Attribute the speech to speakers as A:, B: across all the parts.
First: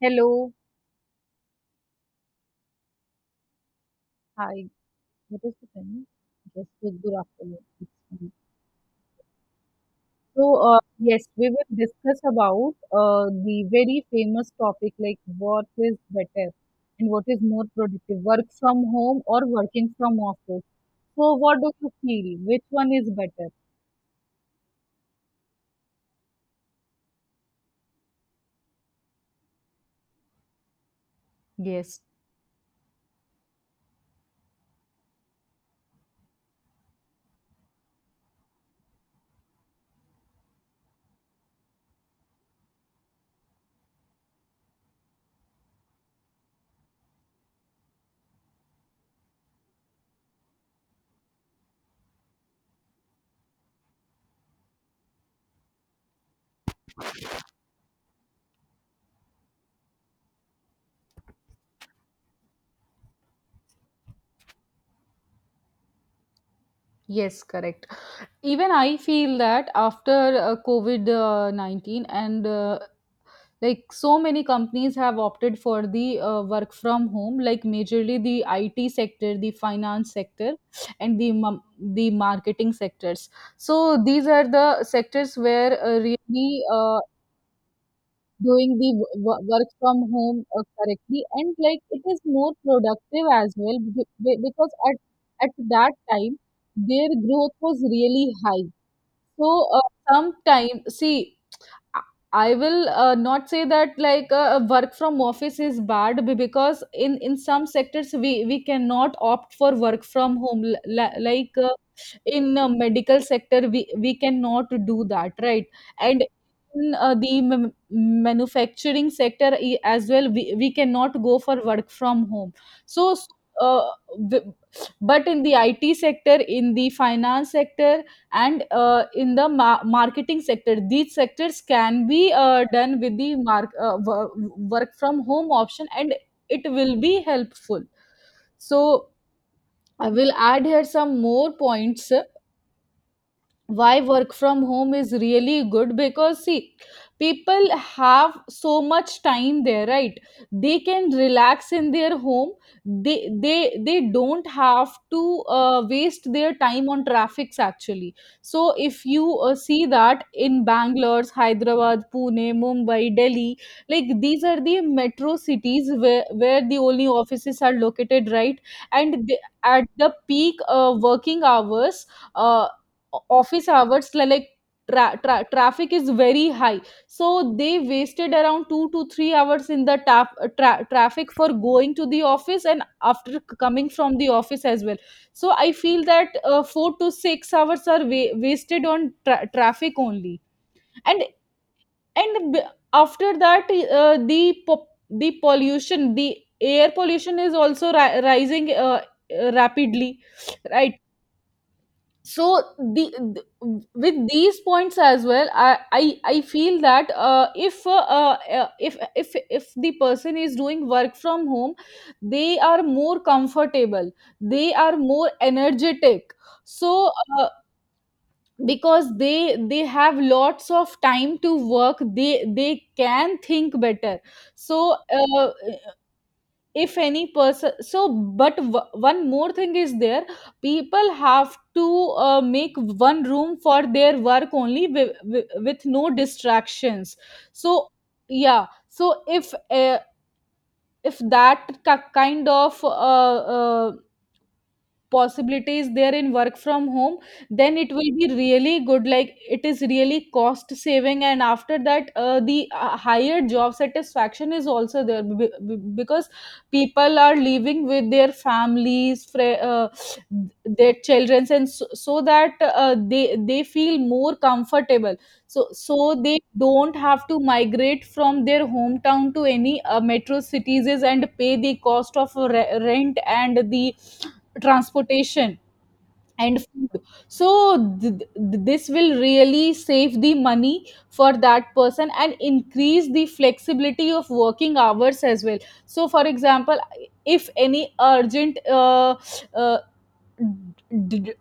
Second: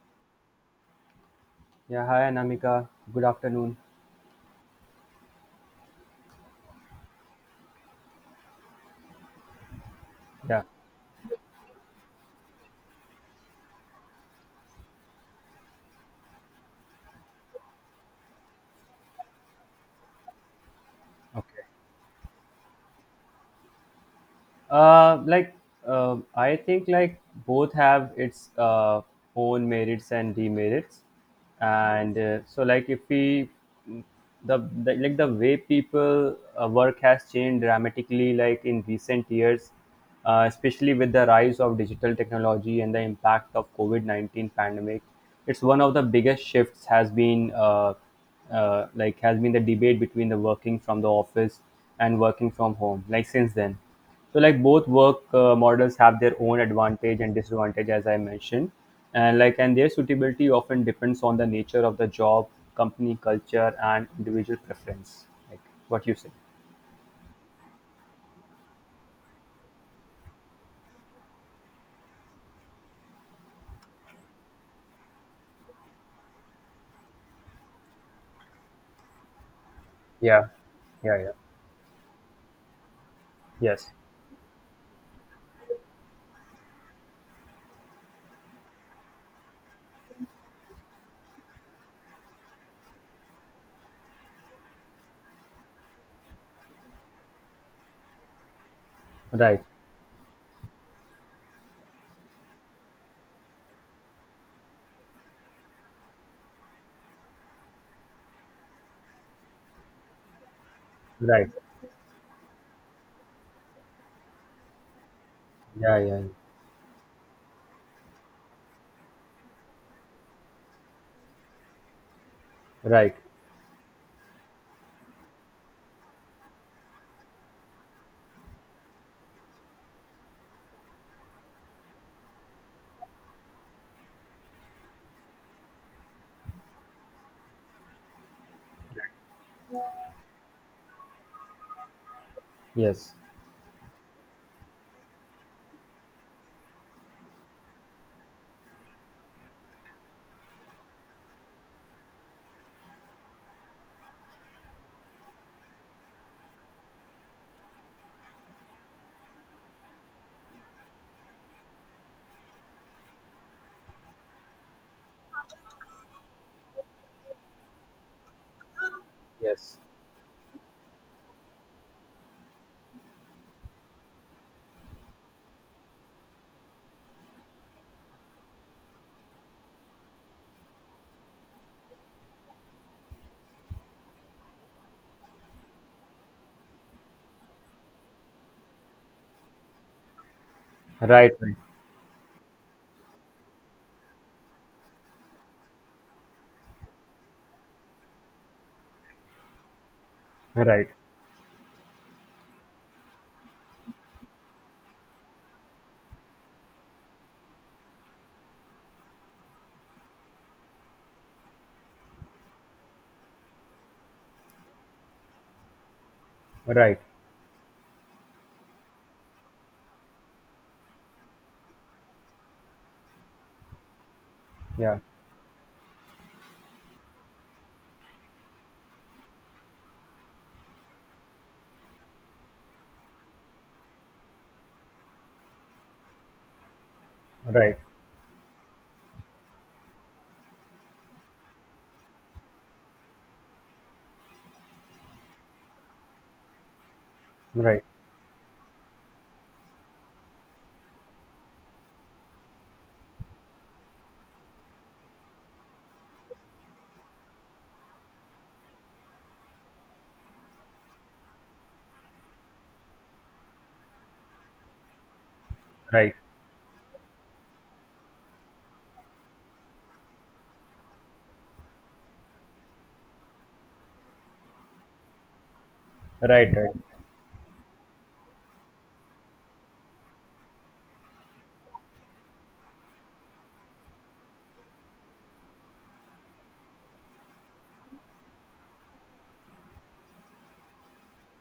A: Hello.
B: Yeah, hi Anamika. Good afternoon.
A: Hi. What is the time? Yes, good afternoon. It's fine. So,
B: Yeah,
A: uh, yes, we will discuss about the very famous topic like what is better and what is more productive, work from home or working from office. So, what
B: okay.
A: do you feel? Which one is better?
B: Uh, like I think like both have its own merits and demerits,
A: Yes,
B: and so like if we the like the way people work has changed dramatically like in recent years, especially with the rise of digital technology and the impact of COVID 19 pandemic. It's one of the biggest shifts has been has been the debate between the working from the office and working from home. Like since then. So like both work models have their own advantage and disadvantage, as I mentioned, and their suitability often depends on the nature of the job, company culture, and individual preference. Like what you say.
A: yes, correct. Even I feel that after COVID 19 and like so many companies have opted for the work from home, like majorly the IT sector, the finance
B: Yeah,
A: sector,
B: yeah,
A: and the
B: yeah.
A: the marketing sectors.
B: Yes.
A: So these are the sectors where really doing the work from home correctly, and like it is more productive as well because at that time their growth was really high. So
B: Right.
A: uh, sometime see, I will not say that like work from office is bad, because in some sectors we cannot opt for work from home.
B: Right.
A: Like in a medical sector, we cannot do that, right?
B: Yeah, yeah,
A: And
B: yeah.
A: in the manufacturing sector as well, we cannot go for work from home. so
B: Right.
A: s- uh, w- but in the IT sector, in the finance sector, and in the marketing sector, these sectors can be done with the work from home option, and it will be helpful. So I will add here some more points
B: Yes.
A: why work from home is really good, because see, people have so much time there, right? They can relax in their home. They don't have to waste their time on traffics actually. So if you see that in Bangalore, Hyderabad, Pune, Mumbai, Delhi, like these are the metro cities where the only offices are located, right? And they,
B: Yes.
A: at the peak working hours, uh, office hours, like traffic is very high. So they wasted around 2 to 3 hours in the traffic for going to the office and after coming from the office as well. So I feel that 4 to 6 hours are wasted on traffic only. and
B: Right.
A: and b- after that, uh, the po- the pollution, the air pollution is also rising rapidly,
B: Right. Right.
A: right? So with these points as well, I feel that if if the person is doing work from home, they are more comfortable, they are more energetic.
B: Right.
A: So uh, because they have lots of time to work, they can think better. So
B: Yeah.
A: if any person, one more thing is there: people have to make one room for their work only, with no distractions.
B: Right.
A: So yeah, so if that kind of possibilities there in work from home, then
B: Right.
A: it will be really good, like it is really cost saving. And after that, the higher job satisfaction is also there, because people are living with their families, their children, and so, so that they feel more comfortable. So
B: Right.
A: they don't have to migrate from their hometown to any metro cities and pay the cost of rent and the transportation
B: Right.
A: and
B: Right.
A: food. So this will really save the money for that person and increase the flexibility of working hours as well. So for example, if any urgent uh, d-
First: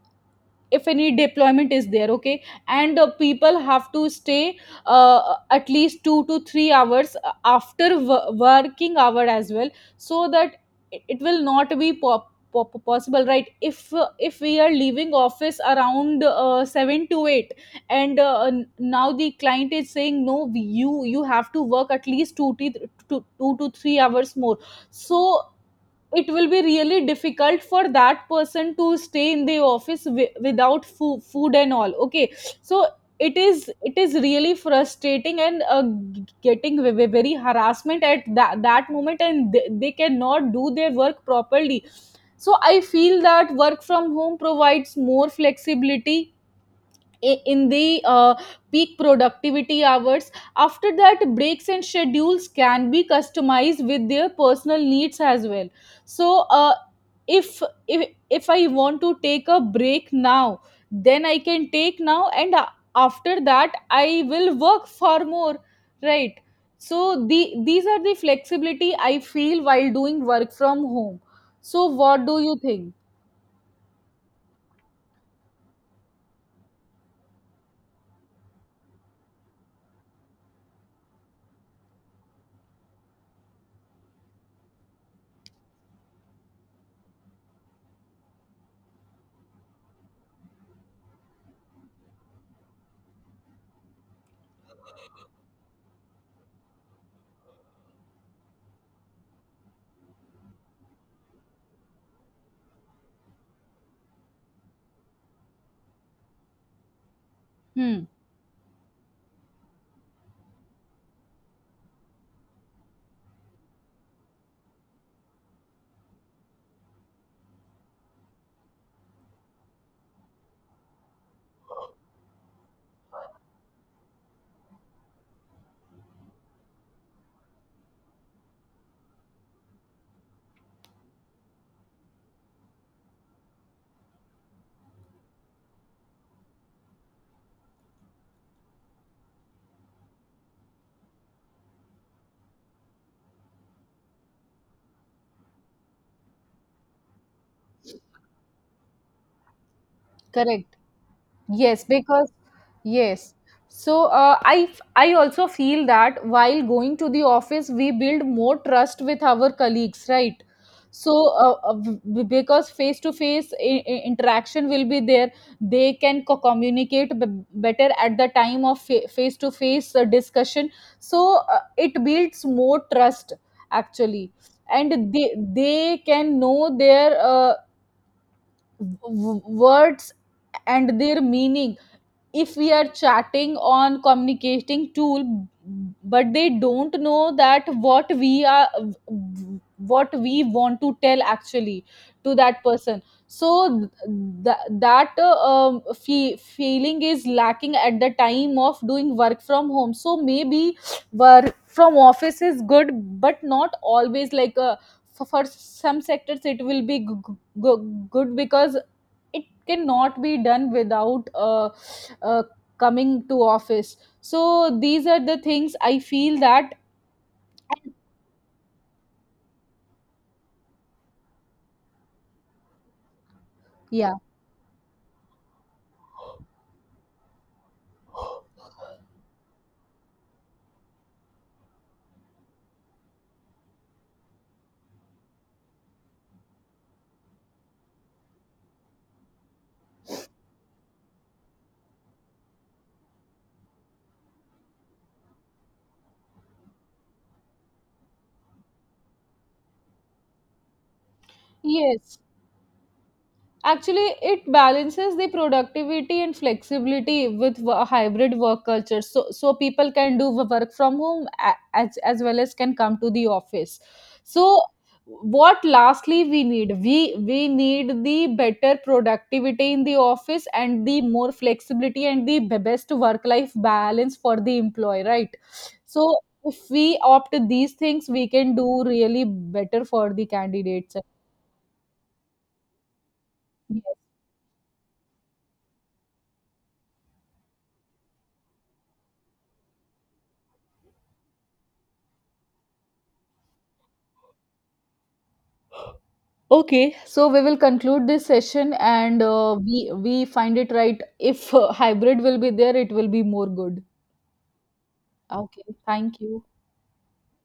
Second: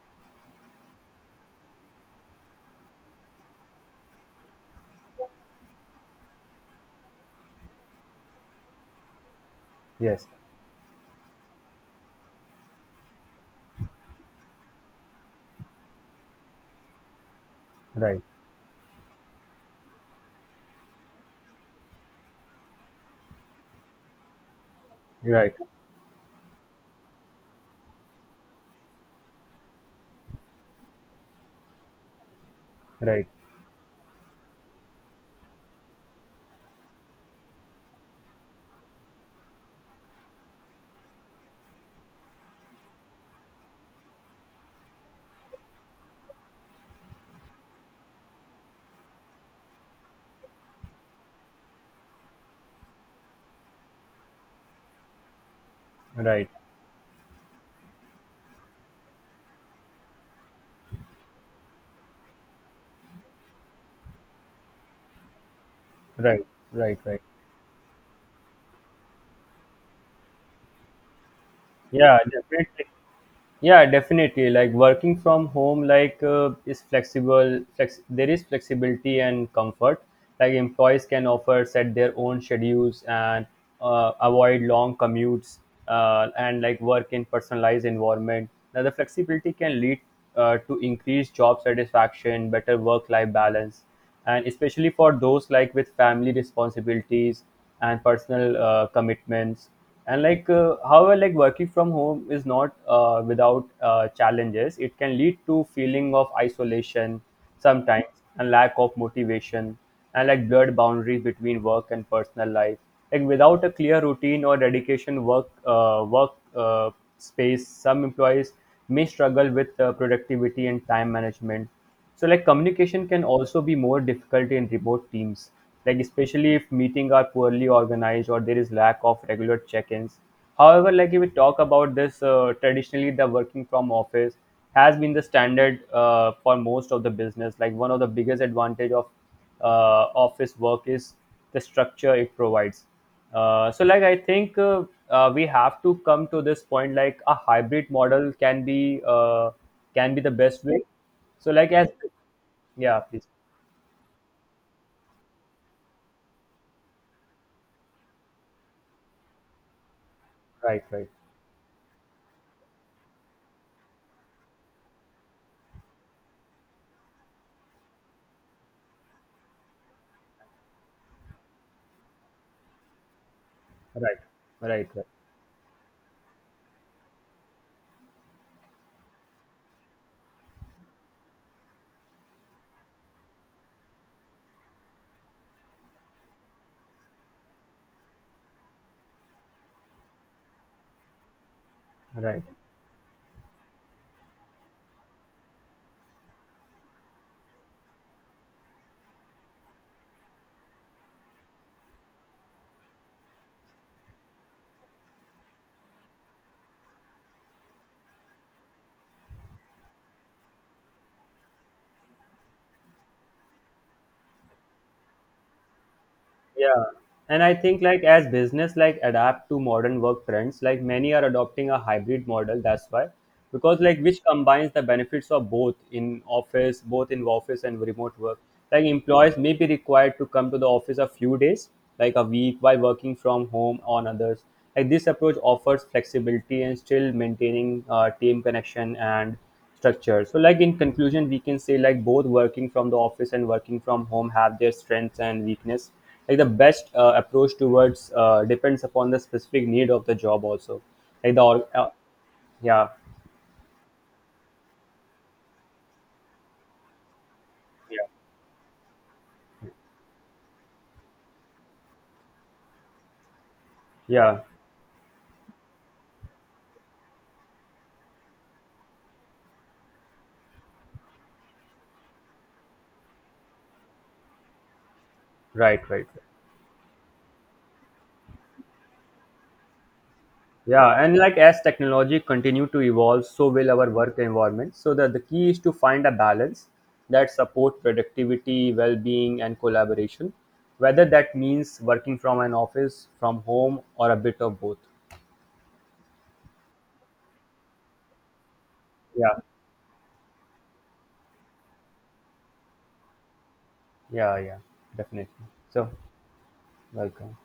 A: if any deployment is there, okay, and people have to stay at least 2 to 3 hours after working hour as well. So
B: Yes.
A: that, it will not be possible, right? If if we are leaving office around 7 to 8, and
B: Right.
A: now the client is saying no, you you have to work at least 2 to 3 hours more. So
B: Right. Right.
A: it will be really difficult for that person to stay in the office without food and all, okay? So it is, it is really frustrating and getting very harassment at that moment, and they cannot do their work properly. So I feel that work from home provides more flexibility in the peak productivity hours. After that, breaks and schedules can be customized with their personal needs as well. So,
B: Right.
A: uh, if if if I want to take a break now, then I can take now, and after that, I will work far more. Right.
B: Right.
A: So
B: Right. Right.
A: the these are the flexibility I feel while doing work from home. So
B: Yeah,
A: what do you
B: definitely.
A: think?
B: Yeah, definitely. Like working from home, like is flexible. There is flexibility and comfort. Like employees can offer set their own schedules and avoid long commutes and like work in personalized environment. Now the flexibility can lead to increased job satisfaction, better work-life balance, and especially for those like with family responsibilities and personal commitments and like however like working from home is not without challenges, it can lead to feeling of isolation
A: Hmm.
B: sometimes and lack of motivation and like blurred boundaries between work and personal life, like without a clear routine or dedication work work space. Some employees may struggle with productivity and time management. So like communication can also be more difficult in remote teams, like especially if meeting are poorly organized or there is lack of regular check-ins. However, like if we talk about this, traditionally the working from office has been the standard for most of the business. Like one of the biggest advantage of office work is the structure it provides. So like I think we have to come to this point, like a hybrid model can be the best
A: Correct.
B: way. So like
A: Yes,
B: as
A: because
B: yeah, please.
A: yes. So I also feel that while going to the office, we build more trust with our colleagues, right?
B: Right, right,
A: So uh, uh, because face to face interaction will be there, they can communicate better at the time of face to face discussion. So it builds more trust
B: right,
A: actually,
B: right, right,
A: and they can know their words and their meaning. If we are chatting on communicating tool, but they don't know that what we are, what we want to tell actually to
B: right.
A: that person. So that feeling is lacking at the time of doing work from home. So maybe work from office is good, but not always, like for some sectors it will be good because it cannot be done without uh, coming to office. So these are the things I feel that.
B: Yeah. And I think like as business like adapt to modern work trends, like many are adopting a hybrid model. That's why, because like
A: Yeah,
B: which combines the benefits of both in office and remote work. Like employees may be required to come to the office a few days, like a week, while working from home on others. Like this approach offers flexibility and still maintaining team connection and structure. So like in conclusion, we can say like both working from the office and working from home have their strengths and weakness, like the best approach towards depends upon the specific need of the job also, like the
A: yes.
B: yeah.
A: Actually, it balances the productivity and flexibility with
B: Yeah,
A: hybrid work culture. So, so people can do work from home as well as can come to the office.
B: yeah.
A: So, what lastly we need? We need the better productivity in the office and the more flexibility and the best work life balance for the employee, right?
B: Right, right.
A: So, if we opt these things, we can do really better for the candidates.
B: Yeah, and like as technology continue to evolve, so will our work environment, so that the key is to find a balance that support productivity, well-being and collaboration, whether that means working from an office, from home, or a bit of both.
A: Okay, so we will conclude this session, and
B: Yeah,
A: we find it right, if hybrid will be there, it will be more good.
B: yeah, yeah, definitely.
A: Okay,
B: So
A: thank you.
B: welcome.